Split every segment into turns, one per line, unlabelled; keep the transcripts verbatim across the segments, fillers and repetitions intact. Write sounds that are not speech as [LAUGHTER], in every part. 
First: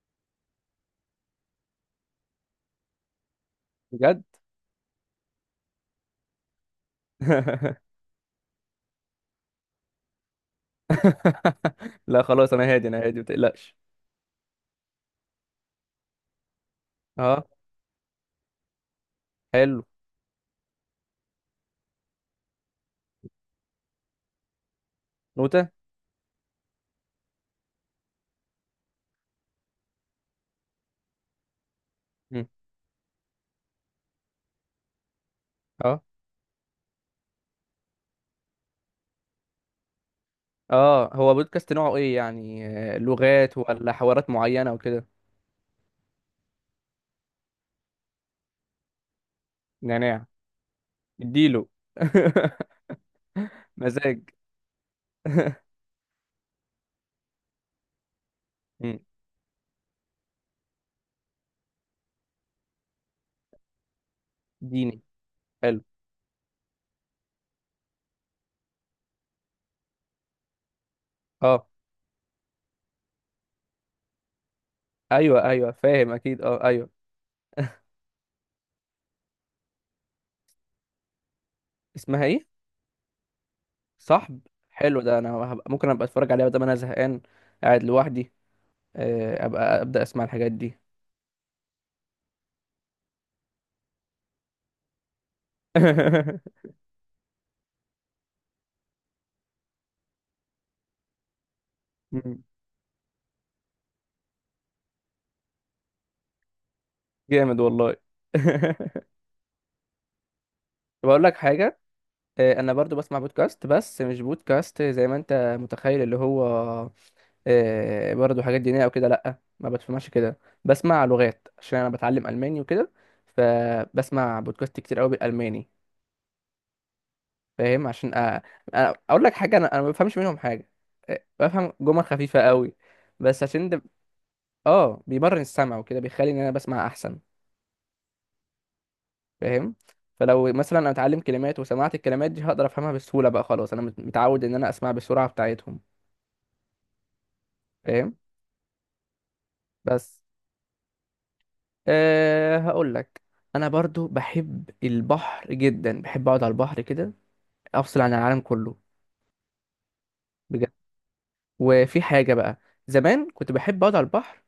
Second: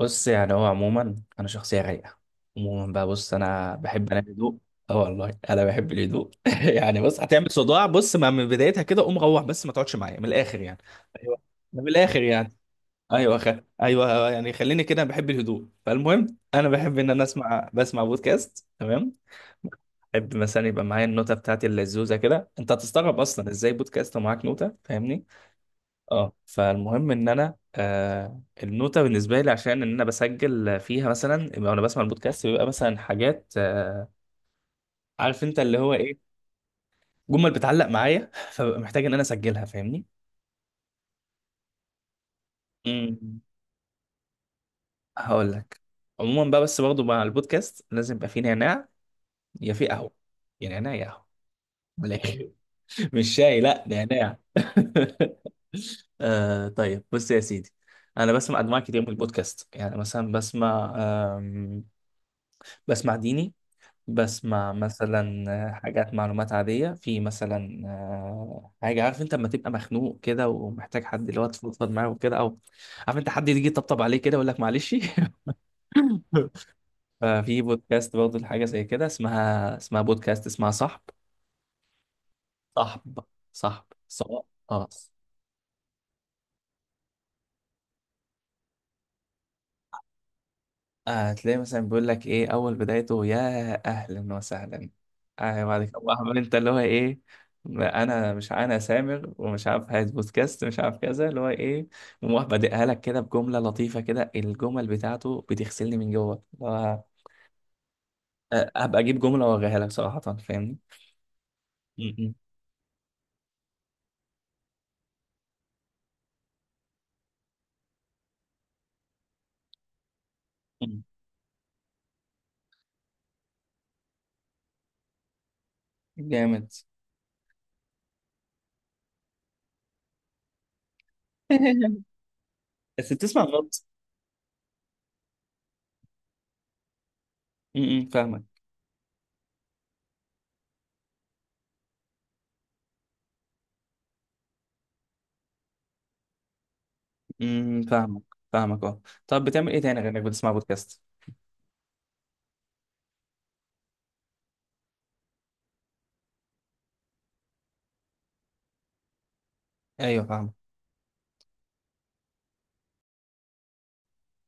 بص، يعني هو عموما انا شخصيه رايقه. عموما بقى، بص، انا بحب انا
بجد.
الهدوء. اه والله انا بحب الهدوء. [LAUGHS] يعني بص، هتعمل صداع.
[LAUGHS]
بص، ما من بدايتها كده قوم روح، بس ما تقعدش معايا، من الاخر يعني. ايوه، ده من الاخر
لا خلاص،
يعني.
انا هادي انا هادي ما
ايوه خ...
تقلقش.
ايوه، يعني خليني كده، بحب الهدوء. فالمهم، انا بحب ان انا
اه،
اسمع بسمع بودكاست. تمام.
حلو.
بحب مثلا يبقى معايا النوتة بتاعتي اللزوزة كده. انت هتستغرب اصلا ازاي بودكاست ومعاك نوتة، فاهمني.
نوتة.
اه، فالمهم ان انا آه النوته بالنسبه لي، عشان ان انا بسجل فيها، مثلا يبقى وانا بسمع
مم.
البودكاست بيبقى مثلا حاجات، آه عارف انت اللي هو
اه،
ايه، جمل بتعلق معايا. [LAUGHS] فببقى محتاج ان انا اسجلها، فاهمني.
اه، هو بودكاست نوعه ايه يعني؟ آه،
امم
لغات ولا حوارات معينة وكده.
هقول لك. عموما بقى، بس برضه مع البودكاست لازم يبقى فيه نعناع. يا في قهوه
نعناع.
يا نعناع يا قهوه،
اديله.
من الاخر.
[LAUGHS]
[LAUGHS] مش شاي، لا،
مزاج.
نعناع.
[LAUGHS]
[LAUGHS] آه طيب، بص يا سيدي، انا بسمع انواع
مم.
كتير من البودكاست. يعني مثلا بسمع، آم، بسمع ديني، بسمع
ديني.
مثلا
حلو.
حاجات معلومات عادية في، مثلا آه، حاجة عارف انت لما تبقى مخنوق كده ومحتاج حد اللي هو
اه،
تفضفض معاه وكده، او عارف انت حد يجي يطبطب عليه كده يقول لك معلش.
ايوه، ايوه، فاهم اكيد. اه، ايوه.
[LAUGHS] ففي بودكاست برضه لحاجة زي كده، اسمها اسمها بودكاست اسمها صاحب.
اسمها ايه؟
صاحب صاحب
صاحب.
صاحب. اه.
حلو ده، انا هبقى ممكن ابقى اتفرج عليها بدل ما انا زهقان قاعد لوحدي. آه، ابقى ابدا اسمع الحاجات دي.
آه هتلاقي مثلا بيقول لك ايه، اول بدايته، يا اهلا وسهلا. آه بعد كده بقى عمال انت اللي هو ايه، ما انا مش، انا سامر ومش عارف، عايز بودكاست مش عارف كذا، اللي هو ايه. ومروح
[LAUGHS]
بادئها لك كده بجمله لطيفه كده، الجمل بتاعته بتغسلني من جوه اللي هو،
جامد والله.
آه، هبقى اجيب
[LAUGHS]
جمله واوريها لك صراحه، فاهمني.
بقول لك حاجة.
م- م-
آه، أنا برضو بسمع بودكاست بس مش بودكاست زي ما أنت متخيل اللي هو آه، برضو حاجات دينية أو كده. لأ، ما بسمعش كده.
م.
بسمع لغات عشان أنا بتعلم ألماني وكده. فبسمع بودكاست كتير أوي بالألماني.
جامد.
فاهم عشان أ... أ- أقول لك حاجة. أنا أنا ما بفهمش منهم حاجة. آه، بفهم
[LAUGHS]
جمل خفيفة أوي.
بس
بس
بتسمع
عشان ده
غلط.
آه بيمرن السمع وكده بيخلي إن أنا بسمع أحسن.
م- م، فاهمك.
فاهم. فلو مثلا انا اتعلم كلمات وسمعت الكلمات دي هقدر افهمها بسهوله. بقى خلاص انا مت- متعود ان انا اسمع بالسرعه بتاعتهم.
م-
فاهم.
فاهمك. فاهمك، اه. طب بتعمل ايه تاني غير
بس
انك بتسمع بودكاست؟
أه هقول لك، انا برضو بحب البحر جدا، بحب اقعد على البحر كده افصل عن العالم كله.
ايوه فاهمك.
بجد. وفي حاجه بقى، زمان كنت بحب اقعد على البحر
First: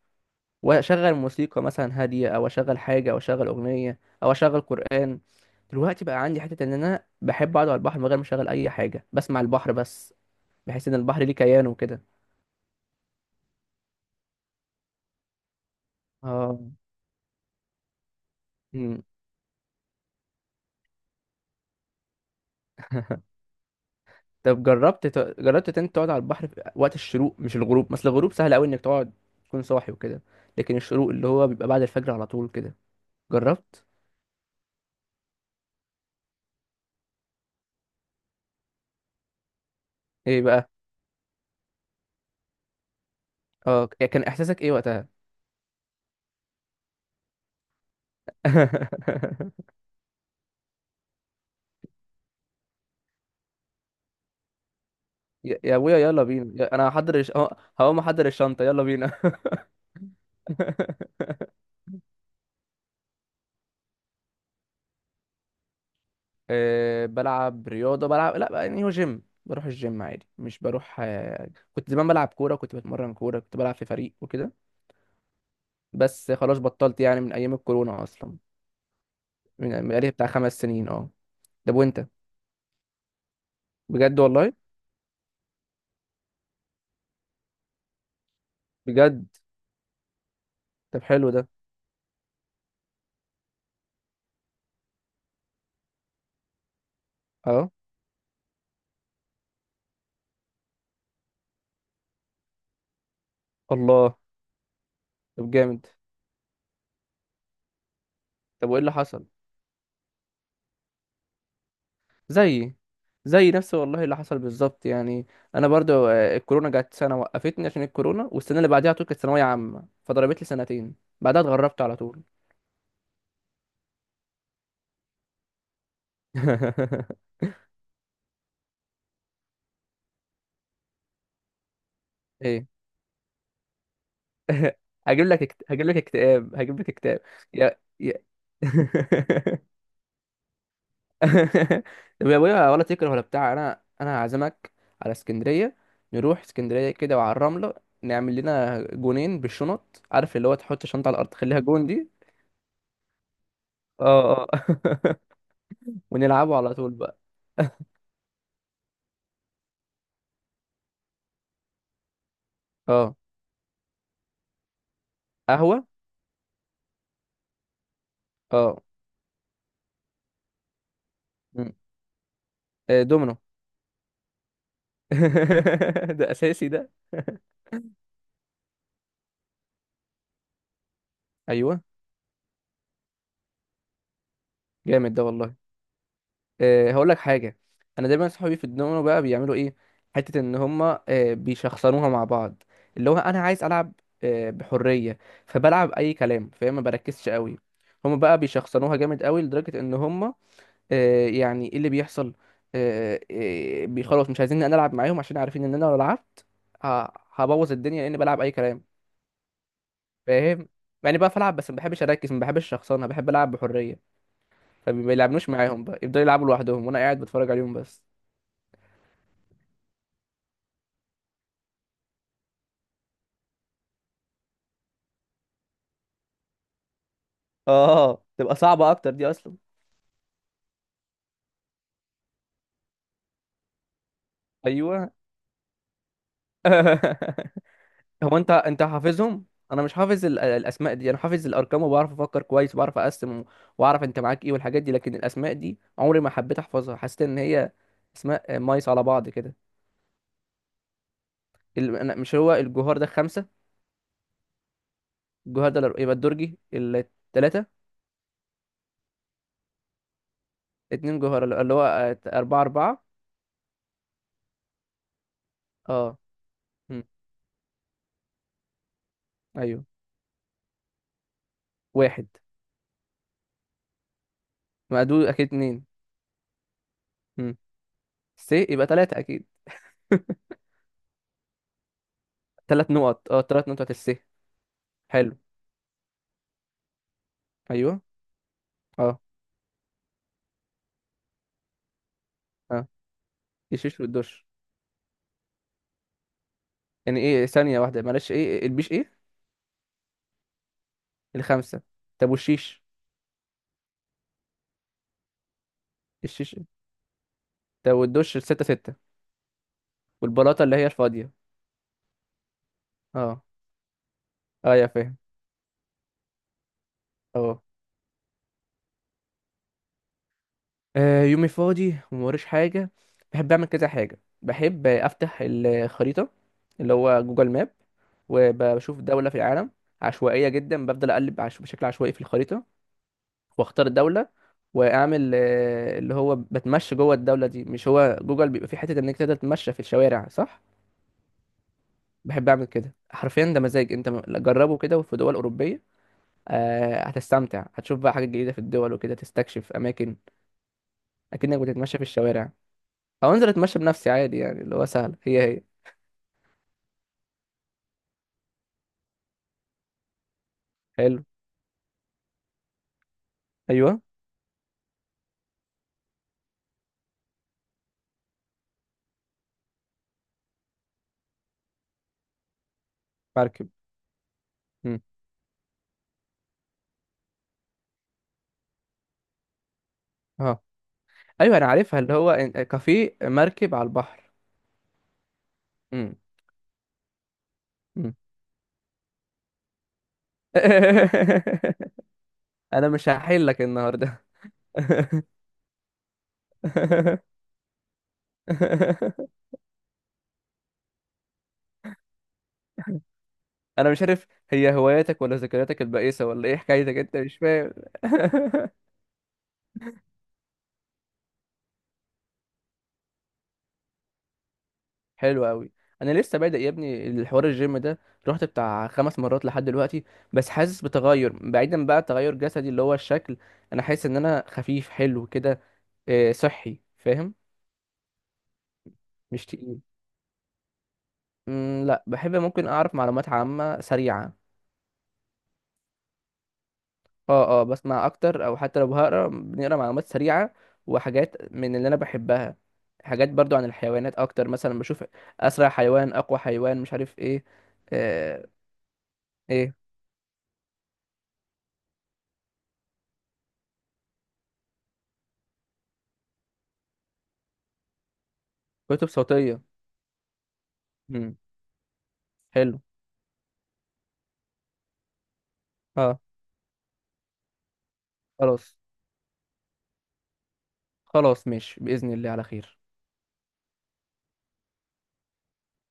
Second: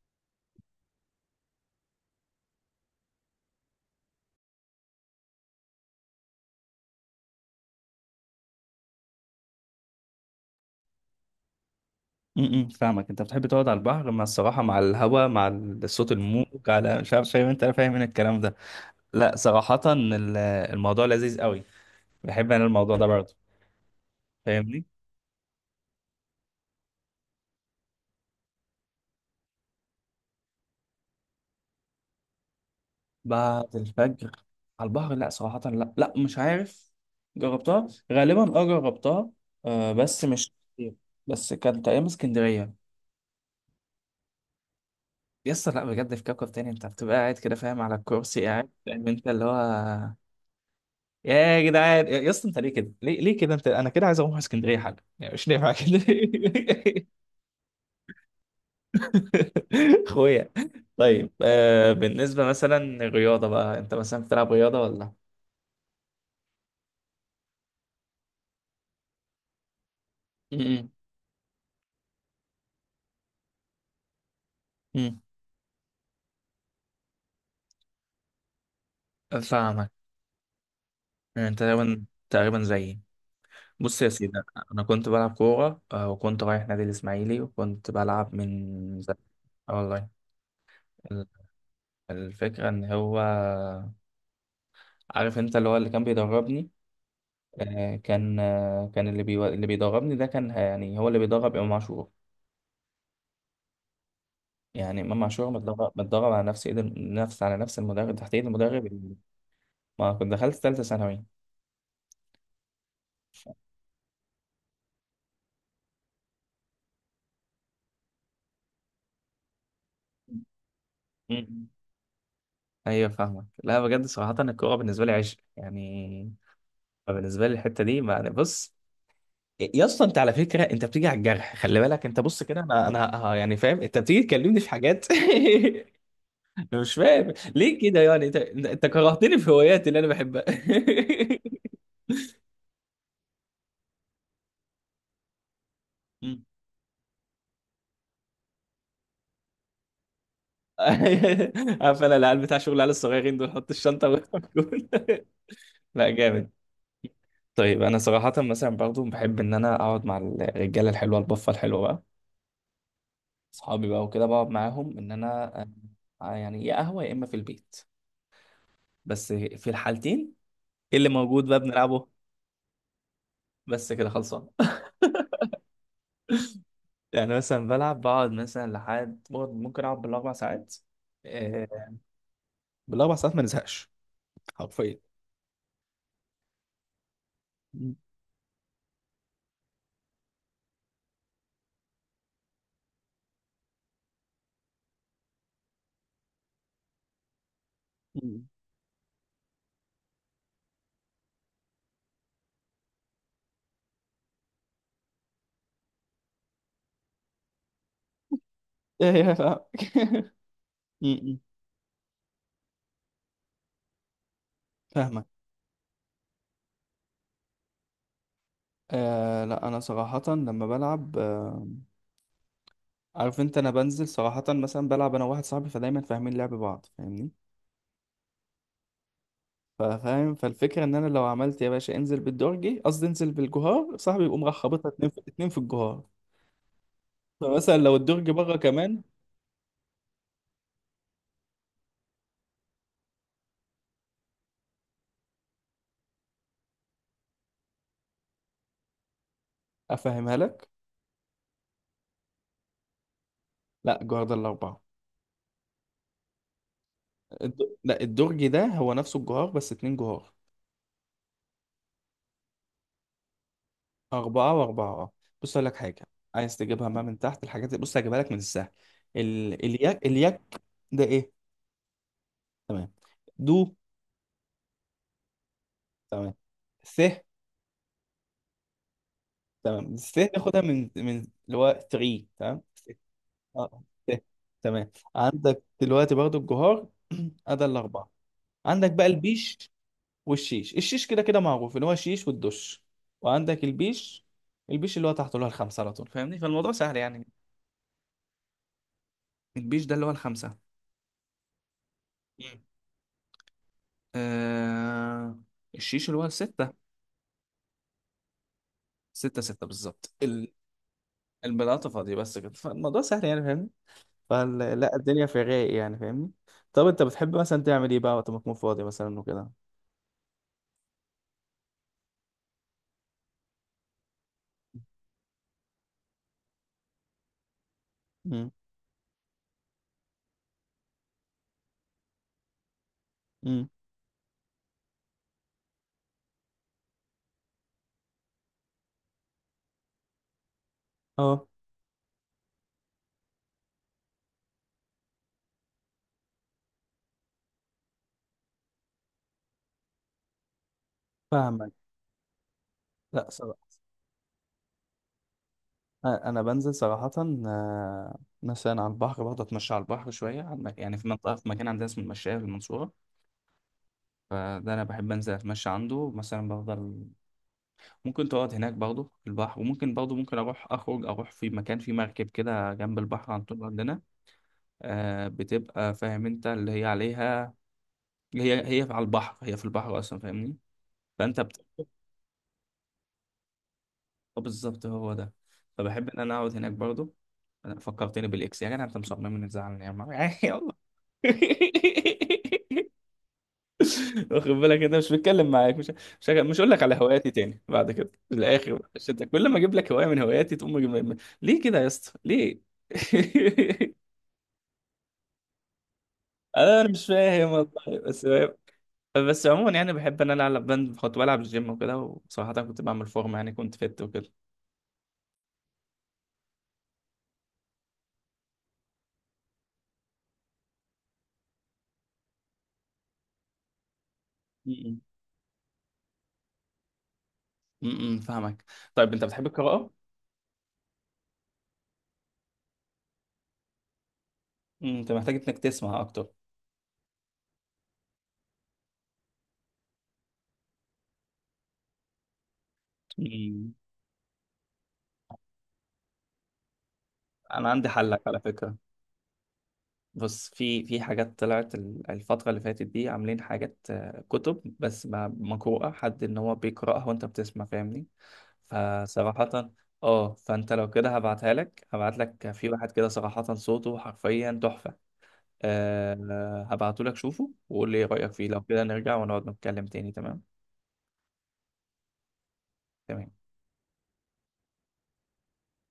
واشغل موسيقى مثلا هاديه او اشغل حاجه او اشغل اغنيه او اشغل قران. دلوقتي بقى عندي حته ان انا بحب اقعد على البحر من غير ما اشغل اي حاجه، بسمع البحر بس. بحس ان البحر ليه كيان وكده.
امم فاهمك. انت بتحب تقعد على البحر، مع الصراحه، مع الهواء، مع الصوت، الموج،
اه.
على مش عارف، فاهم انت فاهم من الكلام ده؟
مم.
لا صراحه، ال- الموضوع لذيذ قوي. بحب انا الموضوع ده
[LAUGHS]
برضه،
طب
فاهمني.
جربت ت- جربت إن انت تقعد على البحر في وقت الشروق مش الغروب؟ مثل الغروب سهل قوي انك تقعد تكون صاحي وكده، لكن الشروق اللي هو بيبقى بعد الفجر على طول كده.
بعد
جربت؟
الفجر على البحر؟ لا صراحه، لا لا، مش عارف. جربتها غالبا، اه جربتها. آه بس
ايه
مش
بقى؟
كتير. بس كانت ايام اسكندريه.
اه، كان احساسك ايه وقتها؟
يس، لا بجد في كوكب تاني، انت بتبقى قاعد كده فاهم، على الكرسي قاعد، فاهم انت اللي
[LAUGHS]
هو، يا جدعان، يا يا اسطى، انت ليه كده؟ ليه ليه كده، انت انا كده عايز اروح اسكندريه حاجه يعني، مش
يا
نافع
يا
كده.
ابويا يلا بينا يا- انا هحضر الش... اه، هقوم احضر الشنطة يلا بينا. [LAUGHS]
[LAUGHS] اخويا. طيب، آه بالنسبه مثلا الرياضه بقى، انت مثلا بتلعب رياضه ولا؟
آه، بلعب رياضة. بلعب لا بقى، يعني هو جيم بروح الجيم عادي مش
م-
بروح آه، كنت زمان بلعب كورة، كنت بتمرن كورة، كنت بلعب في فريق وكده.
م-
بس خلاص بطلت يعني من ايام الكورونا اصلا.
م.
من يعني
فاهمك.
بقالي بتاع خمس سنين. اه،
يعني انت
طب
تقريبا
وانت؟
تقريبا زيي. بص يا
بجد
سيدي،
والله.
انا كنت بلعب كوره، آه، وكنت رايح نادي الاسماعيلي، وكنت بلعب من زمان.
بجد.
اه والله.
طب
ال-
حلو ده.
الفكرة ان هو، عارف انت اللي هو اللي كان بيدربني،
اه.
آه، كان، آه، كان اللي بيو... اللي بيدربني ده كان، آه، يعني هو اللي بيدرب امام عاشور.
الله.
يعني امام عاشور
طب جامد.
متدرب متدرب على نفس ايد الم- نفس، على نفس المدرب، تحت ايد
طب وايه
المدرب
اللي
اللي-
حصل؟
ما كنت دخلت ثالثه ثانوي.
زيي. زي نفس والله اللي حصل بالظبط يعني. انا برضو آه، الكورونا جت سنه وقفتني عشان الكورونا، والسنه اللي بعديها على طول كانت ثانويه عامه فضربت لي سنتين. بعدها
مم.
اتغربت على طول.
ايوه فاهمك. لا بجد صراحه، الكوره بالنسبه لي عشق يعني.
[LAUGHS]
بالنسبه لي الحته دي، ما بص، يا اسطى انت على فكره انت بتيجي على الجرح، خلي بالك، انت بص كده،
ايه!
انا انا ه- يعني فاهم، انت بتيجي تكلمني في
[LAUGHS]
حاجات.
هجيب لك اكت... هجيب لك اكتئاب،
[LAUGHS]
هجيب لك
مش
اكتئاب.
فاهم ليه
يا،
كده،
يا.
يعني انت انت كرهتني في
[LAUGHS]
هواياتي اللي انا بحبها.
[LAUGHS] طب يا ابويا ولا تكره ولا بتاع، انا انا هعزمك على اسكندريه، نروح
[LAUGHS]
اسكندريه كده وعلى الرمله، نعمل لنا جونين بالشنط، عارف اللي هو تحط الشنطه على الارض تخليها
[LAUGHS]
جون
عارف
دي.
انا العيال بتاع شغل العيال الصغيرين دول، حط الشنطه
اه، اه.
وجول.
[LAUGHS]
[LAUGHS] لا جامد.
ونلعبه على طول بقى.
طيب
[LAUGHS]
انا صراحه مثلا برضو بحب ان انا اقعد مع الرجاله الحلوه، البفه الحلوه بقى،
اه،
اصحابي بقى وكده، بقعد معاهم ان انا، آه،
قهوه.
آه، يعني يا قهوه يا اما في البيت.
اه،
بس في الحالتين، إيه اللي موجود بقى
مم.
بنلعبه؟
آه، دومينو.
بس كده خلصان.
[LAUGHS] ده اساسي ده.
[LAUGHS] يعني
[LAUGHS]
مثلا بلعب، بقعد مثلا لحد بقعد- ممكن اقعد بالاربع ساعات، آه،
ايوه،
بالاربع ساعات ما نزهقش، حرفيا.
جامد ده والله. أه هقول لك حاجه.
م-
انا دايما صحابي في الدومينو بقى بيعملوا ايه، حته ان هما أه بيشخصنوها مع بعض. اللي هو انا عايز العب أه بحريه، فبلعب اي كلام فاهم، ما بركزش قوي. هما
م.
بقى بيشخصنوها جامد قوي لدرجه ان هما أه يعني ايه اللي بيحصل، أه أه بي- خلاص مش عايزين إن انا العب معاهم عشان عارفين ان انا لو لعبت ه- هبوظ الدنيا لاني بلعب اي كلام.
[LAUGHS] ايه يا، فاهمك.
فاهم؟
[LAUGHS]
يعني بقى
م- م.
بلعب بس ما بحبش اركز، ما بحبش شخصنة، بحب العب بحريه. فما
فاهمك.
بيلعبنوش معاهم بقى، يفضلوا يلعبوا لوحدهم وانا قاعد بتفرج عليهم بس.
آه لا انا صراحة لما بلعب، آه عارف انت، انا بنزل صراحة مثلا بلعب انا واحد صاحبي، فدايما فاهمين لعب بعض، فاهمني.
اه، تبقى صعبة اكتر دي اصلا.
ففاهم، فالفكرة ان انا لو عملت يا باشا انزل بالدرجي، قصدي انزل بالجهار، صاحبي يقوم راح خابطها اتنين
ايوه.
في اتنين في الجهار.
[LAUGHS]
فمثلا لو الدرج
هو انت
بره
انت
كمان،
حافظهم؟ انا مش حافظ ال- الاسماء دي. انا حافظ الارقام وبعرف افكر كويس وبعرف اقسم واعرف انت معاك ايه والحاجات دي، لكن الاسماء دي عمري ما حبيت احفظها. حسيت ان هي اسماء مايس على بعض كده.
افهمها لك.
ال- أنا- مش هو الجوهر ده خمسة؟
لا الجهار ده الاربعة.
الجوهر ده يبقى الدرجي
الد...
التلاتة.
لا الدرج ده هو نفسه الجهار، بس اتنين جهار.
اتنين جوهر اللي اللي هو آه، أربعة أربعة.
اربعة واربعة، اه. بص اقول لك حاجة.
اه،
عايز تجيبها ما
مم.
من تحت الحاجات دي، بص هجيبها لك من السهل. ال...
أيوه،
الياك، الياك ده ايه؟
واحد.
تمام. دو.
مقدود أكيد اتنين.
تمام. س.
مم. س يبقى تلاتة أكيد.
تمام. س
[LAUGHS]
ناخدها من من اللي هو تلاتة. تمام، س.
تلات نقط. اه، تلات
اه،
نقط الس.
س. تمام،
حلو.
عندك دلوقتي برضو الجهار. [CLEARS THROAT] ادي
ايوه.
الاربعه. عندك بقى
اه،
البيش، والشيش. الشيش كده كده معروف، اللي هو الشيش والدش.
اه.
وعندك
الشيش
البيش.
والدش.
البيش اللي هو تحته، اللي هو الخمسه على طول، فاهمني، فالموضوع سهل
يعني
يعني.
ايه؟ ثانية واحدة معلش، ايه البيش؟ ايه
البيش ده اللي هو الخمسه.
الخمسة؟ طب
مم.
والشيش؟
آه... الشيش اللي هو
الشيش.
السته.
طب والدش؟ الستة، ستة.
ستة ستة بالظبط. ال-
والبلاطة اللي هي الفاضية.
البلاطة فاضية، بس كده، فالموضوع سهل يعني،
اه،
فاهمني.
اه يا
فلا،
فاهم.
الدنيا في الرايق يعني، فاهمني. طب انت بتحب
اه.
مثلا تعمل ايه بقى وقت ما تكون فاضي مثلا وكده؟
آه، يومي فاضي وموريش حاجة، بحب أعمل كذا حاجة. بحب أفتح الخريطة، اللي هو جوجل ماب،
امم
وبشوف دولة في العالم عشوائية جدا. بفضل أقلب عش... بشكل عشوائي في الخريطة
امم
واختار الدوله، واعمل آه، اللي هو بتمشى جوه الدوله دي. مش هو جوجل بيبقى في حته انك تقدر تتمشى في الشوارع صح؟
اه
بحب اعمل كده. حرفيا ده مزاج. انت م- جربه كده في دول اوروبيه. آه، هتستمتع، هتشوف بقى حاجات جديده في الدول وكده، تستكشف اماكن اكنك
فاهمك.
بتتمشى في الشوارع.
لا
او انزل
صراحة،
اتمشى بنفسي عادي، يعني اللي هو سهل. هي هي.
أ- انا بنزل صراحة، آه، مثلا على البحر، بقعد اتمشى على البحر شوية، على المك- يعني في
حلو.
منطقة، في مكان عندنا اسمه المشاية في المنصورة.
ايوه.
فده انا بحب انزل اتمشى عنده مثلا، بفضل. ممكن تقعد هناك برضه في البحر، وممكن برضه ممكن اروح اخرج اروح في مكان في مركب كده جنب البحر عن طول
مركب.
عندنا.
امم.
آه، بتبقى فاهم انت اللي هي عليها، هي هي على البحر، هي في البحر اصلا، فاهمني.
اه،
فانت
ايوه
بت...
انا عارفها، اللي هو إن- آه، كافيه مركب على البحر.
آه بالظبط، هو ده. فبحب
امم.
ان انا اقعد هناك برضو. أنا
[LAUGHS] امم،
فكرتني بالاكس، يا جدع انت مصمم ان تزعلني يا عم. [LAUGHS] يعني يلا.
انا مش هحلك النهارده.
[LAUGHS] واخد بالك انت مش
[LAUGHS]
بتكلم، معاك مش، مش مش هقول لك على هواياتي
[LAUGHS]
تاني بعد كده، في الاخر، عشان أنت كل ما اجيب لك هوايه من هواياتي تقوم مجيب... ليه كده يا اسطى ليه؟
انا مش عارف هي هواياتك ولا ذكرياتك البائسه ولا
[LAUGHS]
ايه
انا
حكايتك؟
مش
انت مش
فاهم
فاهم.
والله.
[LAUGHS]
بس بس عموما يعني بحب ان انا العب بند، كنت بلعب الجيم وكده، وصراحه كنت بعمل فورمه، يعني كنت فت
حلو قوي. انا لسه بادئ يا ابني الحوار الجيم ده. رحت بتاع خمس مرات لحد دلوقتي. بس حاسس بتغير، بعيدا بقى تغير جسدي اللي هو الشكل. انا حاسس ان انا خفيف
وكده.
حلو كده. آه، صحي فاهم.
امم فاهمك. طيب انت بتحب
مش تقيل.
القراءة؟
مم، لا بحب ممكن اعرف معلومات عامه سريعه.
مم، انت محتاج انك تسمع اكتر.
اه، اه، بسمع اكتر او حتى لو هقرا، بنقرا معلومات سريعه وحاجات من اللي انا بحبها. حاجات برضو عن
مم.
الحيوانات اكتر، مثلا بشوف اسرع حيوان، اقوى حيوان، مش عارف ايه.
انا عندي حلك على
آه.
فكرة.
ايه؟
بص، في في حاجات طلعت ال- الفترة اللي فاتت دي، عاملين حاجات، آه، كتب، بس ما- مقروءة، حد ان هو بيقرأها وانت بتسمع، فاهمني.
كتب صوتيه.
فصراحة، اه، فانت لو كده
امم.
هبعتها لك، هبعت لك في
حلو.
واحد كده صراحة صوته حرفيا تحفة.
اه.
أه هبعته لك، شوفه وقول لي ايه رأيك فيه، لو
خلاص.
كده نرجع ونقعد نتكلم تاني، تمام؟
خلاص ماشي باذن الله على خير.
تمام.